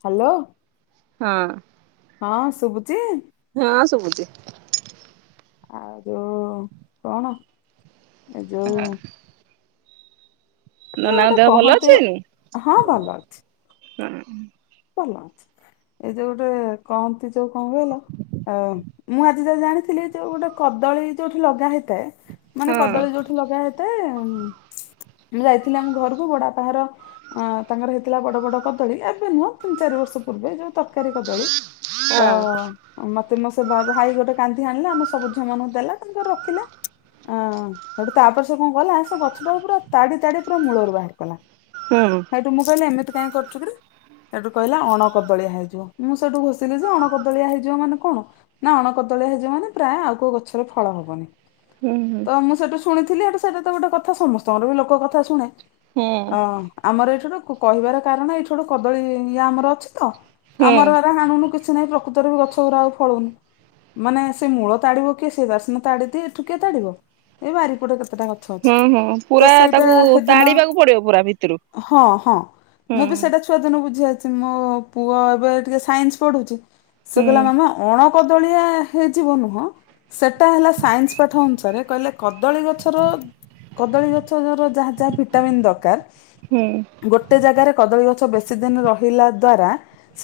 Hello. ହଁ। ହଁ ଶୁବୁଚି। ହଁ ଶୁବୁଚି। ଆଉ ଯୋଉ କଣ? ଏ ଯୋଉ। ହଁ ଏ ଯୋଉ ନନାଙ୍କ ଗୋଟେ ଦେହ ଭଲ କହନ୍ତି ଅଛି? ହଁ ଉଁ ହୁଁ। ଭଲ ଅଛି। ଏଇ ଯୋଉ ଗୋଟେ କହନ୍ତି ଯୋଉ କଣ କହିଲ? ଆଉ ମୁଁ ଆଜି ଯାଏ ଜାଣିଥିଲି ଯୋଉ ଗୋଟେ କଦଳୀ ଯୋଉଠି ଲଗା ହେଇଥାଏ। ମାନେ ହଁ କଦଳୀ ଯୋଉଠି ଲଗା ହେଇଥାଏ। ମୁଁ ଯାଇଥିଲି ଆମ ଘରକୁ ବଡାପା ହର ତାଙ୍କର ହେଇଥିଲା ବଡ ବଡ କଦଳୀ ଏବେ ନୁଅ। ତିନି ଚାରି ବର୍ଷ ପୂର୍ବେ ଯୋଉ ତରକାରୀ କଦଳୀ ତ। ହଁ ମତେ ମୋ ସେ ଭ ଭାଇ ଗୋଟେ କାନ୍ଦି ଆଣିଲା ଆମ ସବୁ ଝିଅମାନଙ୍କୁ ଦେଲା ତାଙ୍କର ରଖିଲା। ଅଁ ସେଠୁ ତାପରେ ସେ କଣ କଲା ସେ ଗଛ ଟାକୁ ପୁରା ତାଡି ତାଡି ପୁରା ମୂଳରୁ ବାହାର କଲା। ହୁଁ। ସେଠୁ ମୁଁ କଇଲି ଏମିତି କାଇଁ କରୁଚୁ କିରେ? ସେଠୁ କହିଲା ଅଣକଦଳିଆ ହେଇଯିବ। ମୁଁ ସେଠୁ ଘୋଷିଲି ଯେ ଅଣକଦଳିଆ ହେଇଯିବ ମାନେ କଣ? ନା ଅଣ କଦଳଆ ହେଯିବ ମାନେ ପ୍ରାଏ ଆଉ କୋଉ ଗଛରେ ଫଳ ହବନି। ହୁଁ ହୁଁ। ତ ମୁଁ ସେଠୁ ଶୁଣିଥିଲି ଏଠୁ ସେଇଟା ତ ଗୋଟେ କଥା ସମସ୍ତଙ୍କର ବି ଲୋକ କଥା ଶୁଣେ ହୁଁ ଅଁ। ଆମର ଏଇଠୁ କହିବାର କାରଣ ଏଇଠୁ ଗୋଟେ କଦଳୀ ଇ ଆମର ଅଛି ତ ହୁଁ ଆମର ଏାର ହାଣୁନୁ କି। କି ନାଇଁ ପ୍ରକୃତରେ ବି ଗଛ ଗୁଡା ଆଉ ଫଳଉନି। ମାନେ ସେ ମୂଳ ତାଡିବ କିଏ? ସେ ତାର ସିନା ତାଡି ଦିଏ ଏଠୁ କିଏ ତାଡିବ। ଏଇ ବାରିପଟେ କେତେଟା ଗ। ହୁଁ ହୁଁ। ପୁରା ତାକୁ ହେଦିନ ତାଡିବାକୁ ପଡିବ ପୁରା ଭିତୁରୁ। ହୁଁ। ସ୍ଵାଦନ ବୁଝି ଆଚଛି ମୋ ପୁଅ ଏବେ ଟିକେ ସାଇନ୍ସ ପଢୁଛି ସେ ହୁଁ କହିଲା ମାମା। ଅଣକଦଳିଆ ହେଇଯିବ ନୁହଁ ସେଟା ହେଲା ସାଇନ୍ସ ପାଠ ଅନୁସାରେ କହିଲେ କଦଳୀ ଗଛର କଦଳୀ ଗଛର ଯାହା ଯାହା ଭିଟାମିିନ ଦରକାର ହୁଁ ଗୋଟେ ଜାଗାରେ କଦଳୀ ଗଛ ବେଶୀ କି ଦିନ ରହିଲା ଦ୍ଵାରା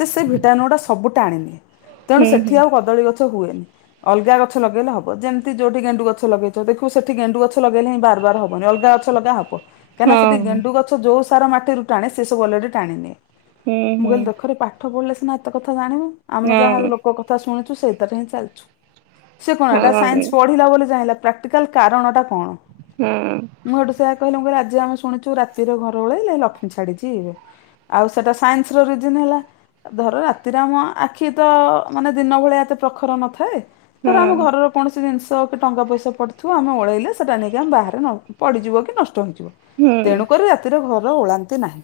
ସେ ଭିଟାମନ୍ ଗଟା ସବୁଟା ଆଣି ନିିଏ ତେଣୁ ହୁଁ ସେଠି ହୁଁ ଆଉ କଦଳୀ ଗଛ ହୁଏନି ଅଲଗା ଗଛ ଲଗେଇଲେ ହବ ଯେମିତି ଯୋଉଠି ଗେଣ୍ଡୁ ଗଛ ଲଗେଇଛ ଦେଖୁ ସେଠି ଗେଣ୍ଡୁ ଗଛ ଲଗେଇଲେିଁ ବାର ବାର ହବନି ଅଲଗା ଗଛ ଗଛ ଲଗା ହବ କାହିଁକି ହଁ ସେଠ ଗେଣ୍ଡୁ ଗଛ ଯୋଉ ସାର ମାଟିରୁ ଟାଣେ ସେ ସବୁ ଅଲରେ ଟାଣିନିଏ ହୁଁ ମୁଁ ହୁଁ କହିଲି ଦେଖରେ ପାଠ ପଢିଲେ ସିନା ଏତେ କଥା ଜାଣିବ ଆମେ ଯାହା ହଁ ଲୋକ ଶୁଛୁ ସେଇଥିରେ ହିଁ ଚାଲଲିଛୁ କଣଟ ହଁ ହଁ ସନ୍ସ ପଢିଲା ଆଟିକାଲ କାରଣଟା କଣ ହଁ ମୁଁ ଏଠୁ ସେଇଆ କଇଲି ମୁଁ କଇଲି ଆଜି ଆମେ ଶୁଣିଛୁ ରାତିରେ ଘର ଓଳେଇଲେ ଲକ୍ଷ୍ମୀ ଛାଡିଯିବେ। ଆଉ ସେଟା ସାଇନ୍ସ ର ରନ ହେଲା ଧର ରାତିରେ ଆମ ଆଖି ତ ମାନେ ଦିନ ଭଳିଆ ଏତେ ପ୍ରଖର ନଥାଏ ତର ହଁ ଆମ ଘରର କୌଣସି ଜିନିଷ କି ଟଙ୍କା ପଇସା ପଡ଼ିଥିବୁ ଆମେ ଓଳେଇଲେ ସେଇଟା ନେଇକି ଆମେ ବାହାରେ ପଡ଼ିଯିବ କି ନଷ୍ଟ ହୋଇଯିବ ହୁଁ ତେଣୁକରି ରାତିରେ ଘର ଓଳାନ୍ତି ନାହିଁ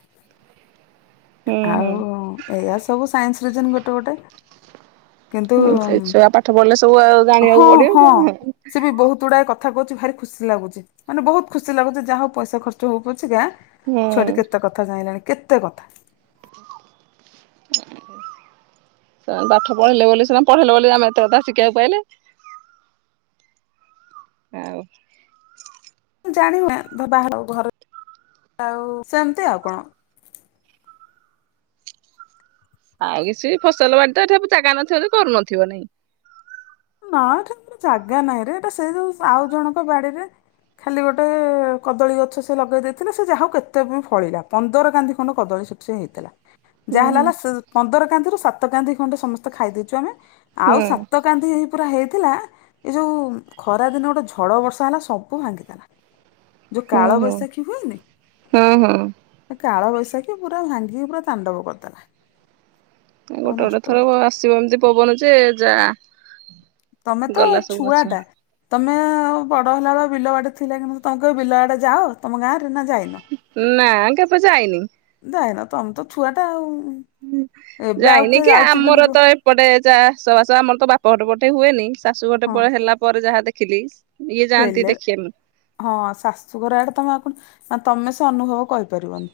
ହୁଁ ହୁଁ। ଆଉ ଏଇଆ ସବୁ ସାଇନ୍ସଜନ ଗୋଟେ ଗୋଟେ କିନ୍ତୁ ସେଇଛୁଆ ପାଠ ପଢିଲେ ସବୁ ଆଉ ହଁ ଜାଣିବାକୁ ହଁ ପଡିବ ସେ ବି ବହୁତ ଗୁଡାଏ କଥା କହୁଛି ଭାରି ଖୁସି ଲାଗୁଛି ମାନେ ବହୁତ ଖୁସି ଲାଗୁଛି ଯାହା ହଉ ପଇସା ଖର୍ଚ୍ଚ ହଉ ପଛି କା ଛୁଆଟି କେତେ କଥା ଜହିଁଲାଣି କେତେ କଥା ହ ସେମାନେ ପାଠ ପଢେଇିଲେ ବୋଲି ସେମାନେ ପଢେଇଲେ ବୋଲି ଆମେ ଏତେ ଶିଖିବାକୁ ପାଇଲେ ଆଉ ଜାଣ ହୁ ବାହାର ଘରେ ଆଉ ସେମିତି ଆଉ କଣ ଆଉ କିଛି ଫସଲ ବାଡି ତ ଏଠା ଜାଗା ନଥିବ କରୁନଥିବ ନାାଇଁ ନା ଏଟା ଜାଗା ନାହିଁ ରେ ଏଟା ସେ ଯୋଉ ଆଉ ଜଣଙ୍କ ବାଡିରେ ଖାଲି ଗୋଟେ କଦଳୀ ଗଛ ସେ ଲଗେଇ ଦେଇଥିଲେ ସେ ଯାହାଉ କେତେ ଉଁ -ଫଳିଲା ପନ୍ଦର କାନ୍ଧି ଖଣ୍ଡେ କଦଳୀ ସେ ସେ ହେଇଥିଲା। ହୁଁ ଯାହା ହେଲା ହୁଁ। ହେଲା ସ୍- ପନ୍ଦର କାନ୍ଧିରୁୁ ସାତ କାନ୍ଧି ଖଣ୍ଡେ ସମସ୍ତେ ଖାଇଦେଇଚୁ ଆମେ ଆଉ ହୁଁ ସାତ କାନ୍ଧି ପୁରା ହେଇଥିଲା ଏ ଯଉ ଖରା ଦିନ ଗୋଟେ ଝଡ଼ ବର୍ଷା ହେଲା ସବୁ ଭାଙ୍ଗିଦେଲା। ଯଉ ହୁଁ ହୁଁ କାଳବୈଶାଖୀ ହୁଏନି ହଁ ହଁ। ଏ କାଳବୈଶାଖୀ ପୁରା ଭାଙ୍ଗିକି ପୁରା ତାଣ୍ଡବ କରିଦେଲା। ସବୁ ଗୋଟେ ଗୋଟେ ଥର ନଷ୍ଟ ବ-ଆସିବ ଏମତି ପବନ ଯେ ଯା। ତମେ ତ ଗଲା ସବୁ ଗଛ। ଛୁଆ ଟା। ତମେ ବଡ଼ ହେଲାବେଳେ ବିଲବାଡି ଥିଲା କି ତମେ କେବେ ବିଲଆଡ଼େ ଯାଅ ତମ ଗାଁରେ ନା ଯାଇନ? ନାଁ କେବେ ଯାଇନି। ଯାଇନ ତମେ ତ ଛୁଆଟା ଆଉ। ଏବେ ଆଉ ଯାଇନି କିଏ କି ଯାଉଛି ଆମର ବିଲକୁ ତ ଏ ସେପଟେ ଯା -ଚାଷବାସ ଆମର ତ ବାପଘର ପଟେ ହୁଏନି ଶାଶୁଘର ହଁ ପଟେ ହେଲା ପରେ ଯାହା ଦେଖିଲି। ଇଏ ଯାଆନ୍ତି ହେଲେ ଦେଖେ ମୁଁ। ହଁ ଶାଶୁଘର ଆଡେ ତମ -ଆଉ ତମେ ସେ ଅନୁଭବ କରି ପାରିବନି।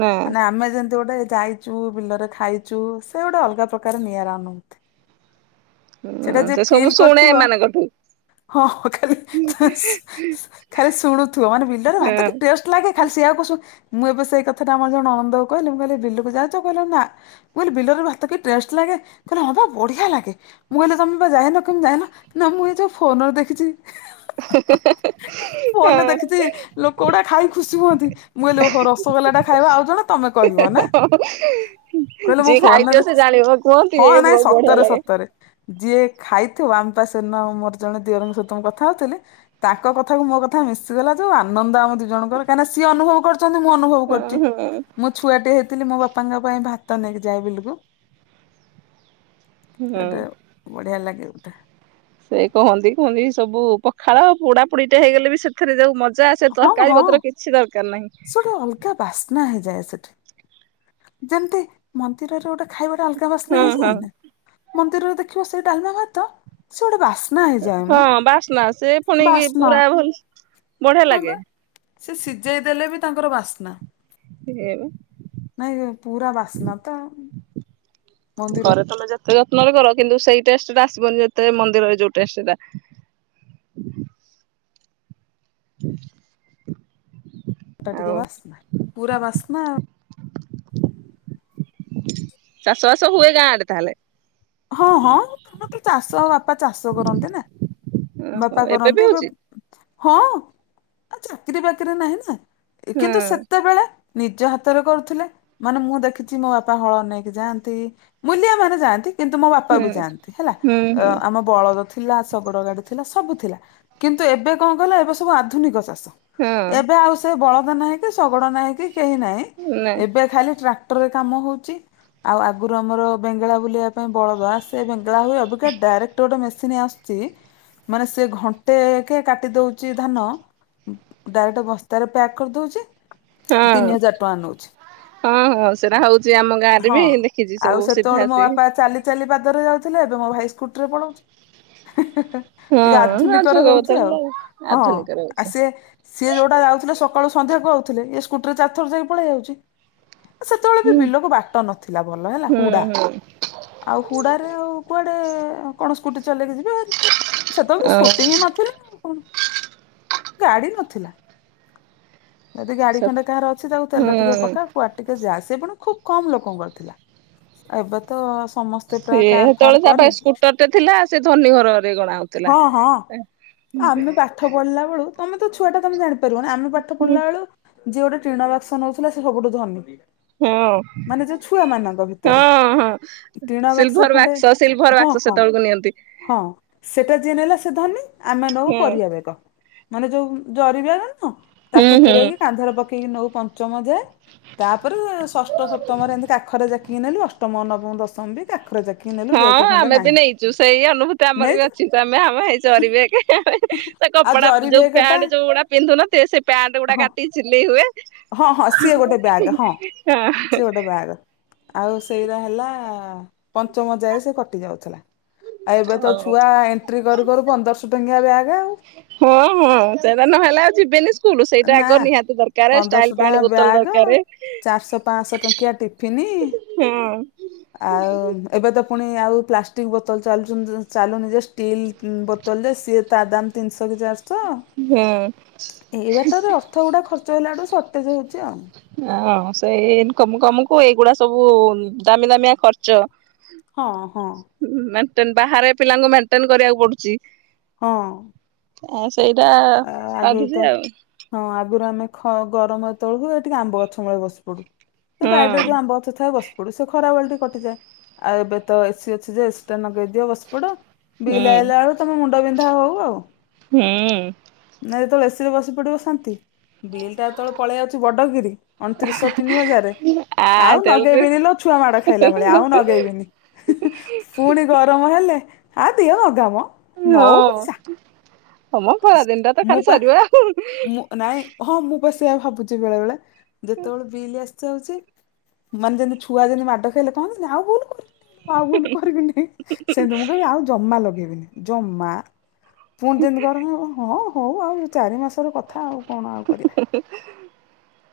ନା। ମାନେ ଆମେ ଯେମତି ଗୋଟେ ଯାଇ ଚୁ ବିଲରେ ଖାଇଚୁ ସେ ଗୋଟେ ଅଲଗା ପ୍ରକାର ନିଆରା ଅନୁଭୂତି। ସେଟା ହଁ ଯିଏ ସେ ସବୁ ମୁଁ ଫିଲ୍ ଶୁଣେ କରିଥିବ ଏମାନଙ୍କଠୁ। ହଁ- ଖାଲି [unintelligible] ଖାଲି ଶୁଣୁଥିବ ମାନେ ବିଲରେ ଭାତ ହଁ କି ଟେଷ୍ଟ୍। ଲାଗେ ଖାଲି ସେଇଆ କୁ ସୁ-ମୁଁ ଏବେ ସେଇକଥା ଟା ଆମର ଜଣେ ନଣନ୍ଦ କୁ କହିଲି ମୁଁ କହିଲ ବିଲକୁ ଯାଉଚ? କହିଲା ନା। ମୁଁ କହିଲି ବିଲରେ ଭାତ କି ଟେଷ୍ଟ୍ ଲାଗେ କହିଲେ ହଁ ପା ବଢିଆ ଲାଗେ। ମୁଁ କହିଲି ତମେ ପା ଯାଇନ କେମିତି ଜାଣିଲ ନା ମୁଁ ଏ ଯଉ ଫୋନରୁ ଦେଖିଚି। ହିଁ- ହିଁ - ହିଁ। ଫୋନ୍ ରେ ଦେଖିଚି ଲୋକ ଗୁଟା ଖାଇ ଖୁସି ହୁଅନ୍ତି ମୁଁ କହିଲି ଓହୋ ରସଗୋଲା ଟା ଖାଇବ ଆଉ ଜଣେ ତମେ କହିବ ନା କହିଲେ ମୁଁ ଯିଏ ଫୋନ୍ ରେ ଖାଇଥିବ ସେ ଦେଖିଚି ଜାଣିବ କୁହନ୍ତି ହଁ ଏ -ନାଇଁ ବଢିଆ ସତରେ ଲାଗେ। ସତ୍ ତରେ ଯିଏ ଖାଇଥିବ ଆମେ ପା ସେଦିନ ମୋର ଜଣେ ଦିଅରଙ୍କ ସହିତ ମୁଁ କଥ୍ କଥା ହଉଥିଲି ତାଙ୍କ କଥାକୁ ମୋ କଥା ମିଶିଗଲା ଯଉ ଆନନ୍ଦ ଆମ ଦି ଜଣଙ୍କର କାହିଁକି ନା ସିଏ ଅନୁଭବ କରି କରିଚନ୍ତି ମୁଁ ଅନୁଭବ କରିଚି ହଁ ହଁ ମୁଁ ଛୁଆଟେ ହେଇଥିଲି ମୋ ବାପାଙ୍କ ପାଇଁ ଭାତ ନେଇକି ଯାଏ ବିଲକୁ। ହଁ। ସେଟା ବଢିଆ ଲାଗେ। ସେ କହନ୍ତି- କୁହନ୍ତି ସବୁ ପଖାଳ ପୁଡାପୁଡି ଟେ ହେଇଗଲେ ବି ସେ ସେଥେରେ ଯଉ ମଜା ଆସେ ହଁ ତରକାରୀ ପତ୍ର କିଛି ଦରକାର୍ ନାହିଁ। ପୁରା ବାସ୍ନା ହେଇଯାଏ ସେଠି ଯେମତି ମନ୍ଦ୍ ମନ୍ଦିରରେ ଗୋଟେ ଖାଇବାଟା ଅଲଗା ବାସ୍ନା ହଁ ହଁ ହେଇଯାଇନି ମନ୍ଦିରରେ ଦେଖିବ ସେଇ ଡାଲ୍ମା ଭାତ ସେ ଗୋଟେ ବାସ୍ନା। ହେଇଯାଏ ହଁ ମ ବାସ୍ନା ଆସେ ଫୁଣି ବାସ୍ନା ପୁରା ଭଲ୍ -ବଢିଆ ହଁ ବା ଲାଗେ। ସେ ସିଜେଇ ଦେଲେ ବି ତାଙ୍କର ବାସ୍ନା ଏମ୍। ନାଇଁ ଯେ ପୁରା ବାସ୍ନା ତ ଆଉ। ଘରେ ତମେ ଯେତେ ଯତ୍ନରେ କର କିନ୍ତୁ ସେଇ ଟେଷ୍ଟ୍ ଟା ଆସିବନି ଯେତେ ମନ୍ଦିରରେ ଯଉ ଟେଷ୍ଟ୍ ଟା। [inaudible] ଟା ଆଉ ଟିକେ ବାସ୍ନା -ପୁରା ବାସ୍ନା ଆଉ। ଚାଷ ବାସ ହୁଏ ଗାଁ ଆଡେ ତାହେଲେ? ହଁ- ହଁ କଣ କି ଚାଷ ବା ବାପା ଚାଷ କରନ୍ତି ନା ଓହୋ ବାପା ଏବେ କରନ୍ତି ବି ହଉଛି ଏବବ୍ ହଁ ଆଉ ଚାକିରି ବାକିରି ନାହିଁ ନା ହୁଁ କିନ୍ତୁ ସେତେବେଳେ ନିଜ ହାତରେ କରୁଥିଲେ ମାନେ ମୁଁ ଦେଖିଚି ମୋ ବାପା ହଳ ନେଇକି ଯାଆନ୍ତି ମୁଲିଆ ମାନେ ଯାଆନ୍ତି କିନ୍ତୁ ମୋ ବାପା ବି ହୁଁ। ଯାଆନ୍ତି ହେଲା ହୁଁ ହୁଁ ଅ-ଆମ ବଳଦ ଥିଲା ଶଗଡ ଗାଡି ଥିଲା ସବୁ ଥିଲା କିନ୍ତୁ ଏବେ କଣ କହିଲ ଏବେ ସବୁ ଆଧୁନିକ ଚାଷ। ହଁ ଏବେ ଆଉ ସେ ବଳଦ ନାହିଁ, କି ଶଗଡ ନାହିଁ, କି କେହି ନାହିଁ, ନା ଏବେ ଖାଲି ଟ୍ରାକ୍ ଟରେ କାମ ହଉଛି, ଆଉ ଆଗରୁ ଆମର ବେଙ୍ଗେଳା ବୁଲିବା ପାଇଁ ବଳଦ ଆସ ଟକ୍ ସେ ବେଙ୍ଗଳା ହୁଏ, ଅବିକା ଡାଇରେକ୍ଟ ଗୋଟେ ମେସିନ୍ ଆସ୍‌ଚି ମାନେ ସେ ଘଣ୍ଟେ କେ କାଟି ଦଉଚି ଧାନ। ଡାଇରେକ୍ଟ ବସ୍ତାରେ ପ୍ୟାକ୍ କରିଦଉଛି, ତିନି ହଁ। ହଜାର ଟଙ୍କା ନଉଛି। ହଁ ହଁ ସେଇଟା ହଉଛି ଆମ ଗାଁରେ ହଁ। ବି ଦେଖିଛି ଆଉ ସବୁ ସିଧା ସେତେବେଳେ ମୋ ଆସିକି। ବାପା ଚାଲି ଚାଲି ପାଦରେ ଯାଉଥିଲେ, ଏବେ ମୋ ଭାଇ ସ୍କୁଟରେ ପଳଉଛି। ହେଁ ହେଁ ହିଁ ଟିକେ ହଁ ଆଉ ଆଧୁନିକରେ ଯୁଗ ହଉଛି ଆଉ, ବଦଳିଲା ହଁ ଆଧୁନିକରେ ହଉଛି। ଆଉ ସିଏ ସିଏ ଯୋଉଟା ଯାଉଥିଲେ ସକାଳୁ ସନ୍ଧାକୁ ଆଉଥିଲେ, ଇଏ ସ୍କୁଟି ରେ ଚାରଥର ଯାଇ ପଳେଇ ଆଉଛି। ସେତେବେଳେ ହୁଁ ବି ବିଲକୁ ବାଟ ନଥିଲା, ଭଲ ହେଲା ହୁଁ ହୁଡା ହୁଁ ଆଉ ହୁଡାରେ, ଆଉ କୁଆଡେ, କଣ ସ୍କୁଟି ଚଲେଇକି ସେତେବେଳେ ତ ଆ ହୁଁ ସ୍କୁଟି ହିଁ ନଥିଲା। ଗାଡ଼ି ନଥିଲା। ଯଦି ଗାଡି ସିଏ ଖଣ୍ଡେ କାହାର ଅଛି, ତାକୁ ତେଲ ଟିକେ ପକା କୁଆଟିକେ ଯାଆ, ସିଏ ବି ପୁଣି ଖୁବ୍ କମ୍ ଲୋକଙ୍କରଥିଲା ଆଉ ଏବେ ତ ସମସ୍ତେ ପ୍ରାୟ କାର ଫାର ସେତେବେଳେ ତା କରି, ପାଖେ ସ୍କୁଟର ଟେ ଥିଲା ସେ ଧନୀ ଘରରେ ଗଣା ହଉଥିଲା। ହଁ ହଁ ଆମେ ପାଠ ପଢିଲା ବେଳୁ, ତମେ ତ ଛୁଆ ଟା ତମେ ଜାଣିପାରିବ ନା ଆମେ ପାଠ ହଁ ପଢିଲା ବେଳୁ ଯିଏ ଗୋଟେ ଟ୍ରେନ୍ ଆବଜ୍ ଶୁଣାଉଥିଲା ସେ ସବୁଠୁ ଧନୀ ହଁ ମାନେ ଯୋଉ ଛୁଆ ମାନଙ୍କ ଭିତରେ ହଁ ହଁ ଟିଣ ସିଲଭର ଖଣ୍ଡେ ବାକ୍ସ ସିଲଭର ହଁ ବାକ୍ସ ହଁ ସେତେବେଳକୁ ନିଅନ୍ତୁ ହଁ ସେଟା ଯିଏ ନେଲା ସେ ଧନୀ ଆମେ ନବ ହୁଁ ପରିବା ମାନେ ଯୋଉ ଜରିବ ହୁଁ ତାକୁ ହୁଁ ପକି କାନ୍ଧରେ ପକେଇ ଠୀକ ନଉ ପଞ୍ଚମ ଯାଏ ତାପରେ ଷଷ୍ଠ ସପ୍ତମରେ ଏମିତି କାଖରେ ଜାକିକି ନେୁ ଅଷ୍ଟମ ନବମ ଦଶମ ବି ଆଖ କି ହଁ ଆମେ ବି ନେଇଛୁ ସେଇ ଅନୁଭୂତି ଆମର ବି ନେଇଛୁ ଅଛି ତ ଆମେ ଆମ ହୋଇ ଚରିବେ ଆେ ସେ ଆଉ କପଡା ଜରି ଯୋଉ ବେଗ ଟା ପ୍ୟାଣ୍ଟ ଯୋଉ ଗୁଡା ପିନ୍ଧୁନ ସେ ସେ ପ୍ୟାଣ୍ଟ ଗୁଡା ହଁ କାଟିକି ସିଲେଇ ହୁଏ ହଁ ହଁ ସିଏ ଗୋଟେ ବ୍ୟାଗ ହଁ ସିଏ ଗୋଟେ ବ୍ୟାଗ ଆଉ ସେଇରାା ହେଲା ପଞ୍ଚମ ଯାଏ ସେ କଟି ଯାଉଥିଲା ଆଉ ଏବେ ହଁ ତ ଛୁଆ ଏଣ୍ଟ୍ରି କରୁ କରୁ ପନ୍ଦରଶହ ଟଙ୍କିଆ ବ୍ୟାଗ୍ ଆଉ ହଁ ହଁ ସେଇଟା ନହେଲେ ଆଉ ଯିବେନି କୁ ସେଇଟା ନା ଆଗ ନିହାତି ଦରକାର ପନ୍ଦରଶହ ଷ୍ଟାଇଲ ଟଙ୍କା ପାଣି ବୋତଲ ବ୍ୟାଗ ଦରକାର ଚାରିଶହ ପାଞ୍ଚଶହ ଟଙ୍କିଆ ଟିଫିନି ଆଉ ହଁ ଏବେ ତ ପୁଣି ଆଉ ପ୍ଲାଷ୍ଟିକ୍ ବୋତଲ ଚାଲୁଛନ୍ତି ଚାଲୁନି ଯେ, ଷ୍ଟିଲ୍ ବୋତଲ ଯେ, ସିଏ ତା ଦାମ୍ [unintelligible] ହୁଁ ଏଇ ବାଟରେ ଅର୍ଥ ଗୁଡା ଖର୍ଚ ହେଲାଠୁ, ସର୍ଟେଜ ହଉଛି ଆଉ ହଁ ସେଇ ଇନ କମକୁ ଏଇଗୁଡା ସବୁ ଦାମି ଦାମିଆ ଖର୍ଚ ହଁ ହଁ ମେଣ୍ଟେ ବାହାରେ ପିଲାଙ୍କୁ ମେଣ୍ଟେନ କରିବାକୁ ପଡୁଛି ହଁ ସେଇଟା ଆ- ଆଗରୁ ବାଧୁଛି ତ ଆଉ ହଁ ଆଗରୁ ଆମେ ଗରମ ତଳକୁ ଏଠିକିେ ଆମ୍ବ ଗଛ ମୂଳେ ବସି ପଡୁ ସେ ବାାଇ ରେ ହୁଁ ଯୋଉ ଆମ୍ବ ଅଛଥା ବସି ପଡୁ ସେ ଖରାବେେଳେ ଟିକେ କଟିଯାଏ ଆଉ ଏବେ ତ ଏସିି ଅଛି ଯେ ଏସି ଟା ନଗେଇି ଦିଅ ବସପୋଟ ହୁଁ ବିଲାଇଲା ବେଳୁ ତମେ ମୁଣ୍ଡ ବିନ୍ଧା ହଉ ଆଉ ହୁଁ ନାଇଁ ଯେତେବେଳେ ଏସିିରେ ବସି ପଡିବ ଶାନ୍ତି ବିଲ୍ ଟା ଯେତେବେଳେ ପଳେଇ ଆାଉଛି ବଡଗିରି ଅଣତିରିଶଶହ ତିନି ହଜାର ଆ ଆଉ ତେଳକୁ ନଗେଇବିନି ଲୋ ଛୁଆ ମାଡ ଖାଇଲା ଭଳିଆ ଆଉ ନଗେଇବିନି ପୁଣି ଗରମ ହେଲେ ହ ଦିଅ ଅଗାମ ହଁ ହୟ ଖରା ଦିନଟ ତ ମୁଁ ଖାଲି ପାଁ ସରିବ ଆଉ ନାଇଁ ହଁ ମୁଁ ପା ସେଆ ଭାବୁଛି ବେଳେ ବେଳେ ଯେତେବେଳେ ବିଲ ଆସି ଛି ମାନେ ଯେମିତି ଛୁଆ ଯେମତି ମାଡ ଖାଇଲେ କହନ୍ତିି ଆଉ ଭୁଲ କୁହ ଆଉ ଭଣ କରିବିନି ସେମିତି ମୁଁ କହିବି ଆଉ ଜମା ଲଗେଇବିନି ଜମା ପୁଣି ଯେମିତି କର ହଁ ହଉ ଆଉ ଚାରି ମାସ କଥା ଆଉ କଣ ଆଉ କରିବା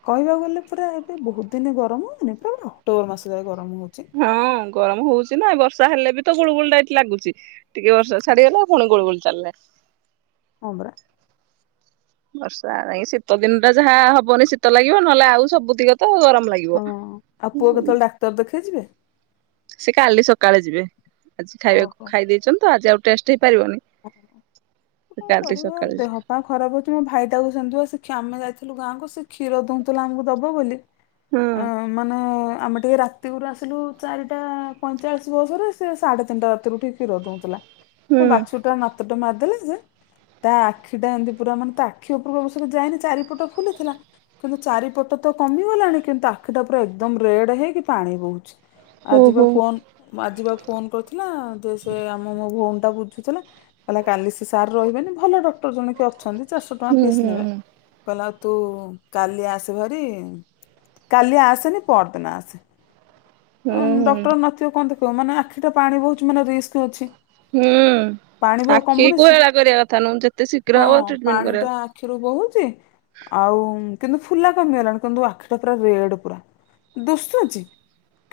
କହିବାକୁ ଗଲେ ପୁରା ଏବେ ବହୁତ ଦିନେ ଗରମ ହଉନି ପୁରା ଅକ୍ଟୋବର ମାସ ଯାଏ ଗରମ ହଉଛି ହଁ ଗରମ ହଉଛିି ନା ବର୍ଷା ହେଲେ ବି ତ ଗୁଳୁ ଗୁଳଟା ଏଠି ଲାଗୁଛି ଟିକେ ବର୍ଷ ଛାଡିଗଲାଉୁଣି ଗୁ ଗୁଳି ଚାଲେ ହବରା ବର୍ଷା ନାଇଁ ଶୀତ ଦିନଟା ଯାହା ହବନି ଶୀତ ଲାଗିବ ନହେଲେ ଆଉ ସବୁ ଦିଗ ତ ଗରମ ଲାଗିବ ହଁ ଆଉ ପୁଅ କେତେବେଳେ ଡାକ୍ତର ଦେଖେଇଯିବେ ସେ କାଲି ସକାଳେ ଯିବେ ଆଜି ଖାଇବାକୁ ଓହୋ ଖାଇ ଦେଇେଇଛନ୍ତି ତ ଆଜି ଆଉ ଟେଷ୍ଟ ହେଇପାରିବନି ଚାଲତି ସକାଳ କ ଖରାପ ହଉଛି ମୋ ଭାଇଟାକୁ ସେମିଥିବ ସେଷମେ ଯାଇଥିଲୁ ଗାଁକୁ ସେ କ୍ଷୀର ଦଉଥିଲା ଆମକୁ ଦବ ବୋଲି ଅଁ, ହଁ ମାନେ ଆମେ ଟିକେ ରାତିରୁ ଆସିଲୁ ଚାରିଟା ପଇଁଚାଳିଶ ବସରେ ସେ ସାଢ଼େ ତିନିଟା ରାତିରୁ ଠିକ କ୍ଷୀର ଦଉଥିଲା ସେ ହୁଁ ବାଛୁଟା ନାାତଟେ ମାରିଦେଲେ ଯେ ତା ଆଖିଟା ଏମିତି ପୁରା ମାନେ ତା ଆଖି ଉପରକୁବଶକ ଯାଇନି ଚାରିପଟ ଫୁଲିଥିଲା କିନ୍ତୁ ଚାରିପଟ ତ କମିଗଲାଣି କିନ୍ତୁ ଆଖିଟା ଉପରେ ଏକଦମ ରେଡ ହେଇକି ପାଣି ବହୁଛି ଆଜିିବା ଓହୋ ଫୋ ଆଜିିବା ଫୋନ କରିୁଥିଲା ଯେ ସେ ଆମ ମୋ ଭଉଣୀ ଟା ବୁଝୁଥିଲା ହେଲେ କାଲି ସେ ସାର୍ ରହିବେନି ଭଲ ଡକ୍ଟର ଜଣ କି ଅଛନ୍ତି ଚାରିଶହ ଟଙ୍କା ହୁଁ ଫିସ୍ ହୁଁ ନେବେ କହିଲେ ଆଉ ତୁ କାଲି ଆସ ଭରିି କାଲି ଆସେନି ପରଦିନ ଆସେ ହୁଁ ହୁଁ ହୁଁ ଡକ୍ଟର ନଥିବ କଣ ଦେ କହ ମାନେ ଆଖିଟା ପାଣି ବହୁତ ମାନେ ରିସ୍କ ଅଛି ହୁଁ ପାଣି ବି ଆଉ ଆଖି କମୁନି କୁ ସେ ହେଳା କରିବା କଥା ନୁଁ ଯେତେ ଶୀଘ୍ର ହବ ଟ୍ରିଟମେଣ୍ଟ କରିବା ଆୀରୁ ବହୁଛି ଆଉ କିନ୍ତୁ ଫୁଲା କମିଗଲାଣି କିନ୍ତୁ ଆଖିଟା ପୁରା ରେଡ ପୁରା ଦୁଶୁଛି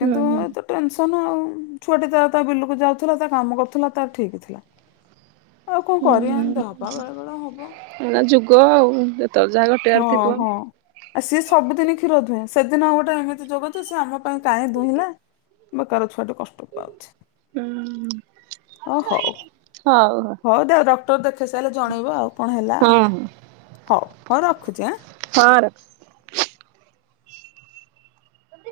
ହୁଁ କିନ୍ତୁ ହୁଁ। ଏତ ଟେନସନ ଆଉ ଛୁଆଟି ତ ତା ବିଲକୁ ଯାଉଥିଲା ତା କାମ କରୁଥିଲା ତା ଠିକ୍ ଥିଲା ଆଉ କଣ କରି ଆନ୍ତେ ହୁଁ ହବା ବେଳେ ବେଳେ ହବ ଯୁଗ ଆଉ ଯେତେବେଳେ ଯାଗ ହଁ ହଁ ଆ ସିଏ ସବୁଦିନ କ୍ଷୀର ଦୁହଁ ସେଦିନ ଆଉ ଗୋଟେ ଏମିତି ଜଗଛ ସି ଆମ ପାଇଁ କାହିଁ ଦୁଇଁଲା ବା କାର ଛୁଆା କଷ୍ଟ ହୁଁ ଓ ହଉ ହଉ ଦ ଟର ଦେଖେଇ ସାରିଲେ ଜଣେଇବ ଆଉ କଣ ହେଲା ଆଉ ହଁ ହଁ ହଉ ହଉ ରଖୁଛି ଆଁ ହର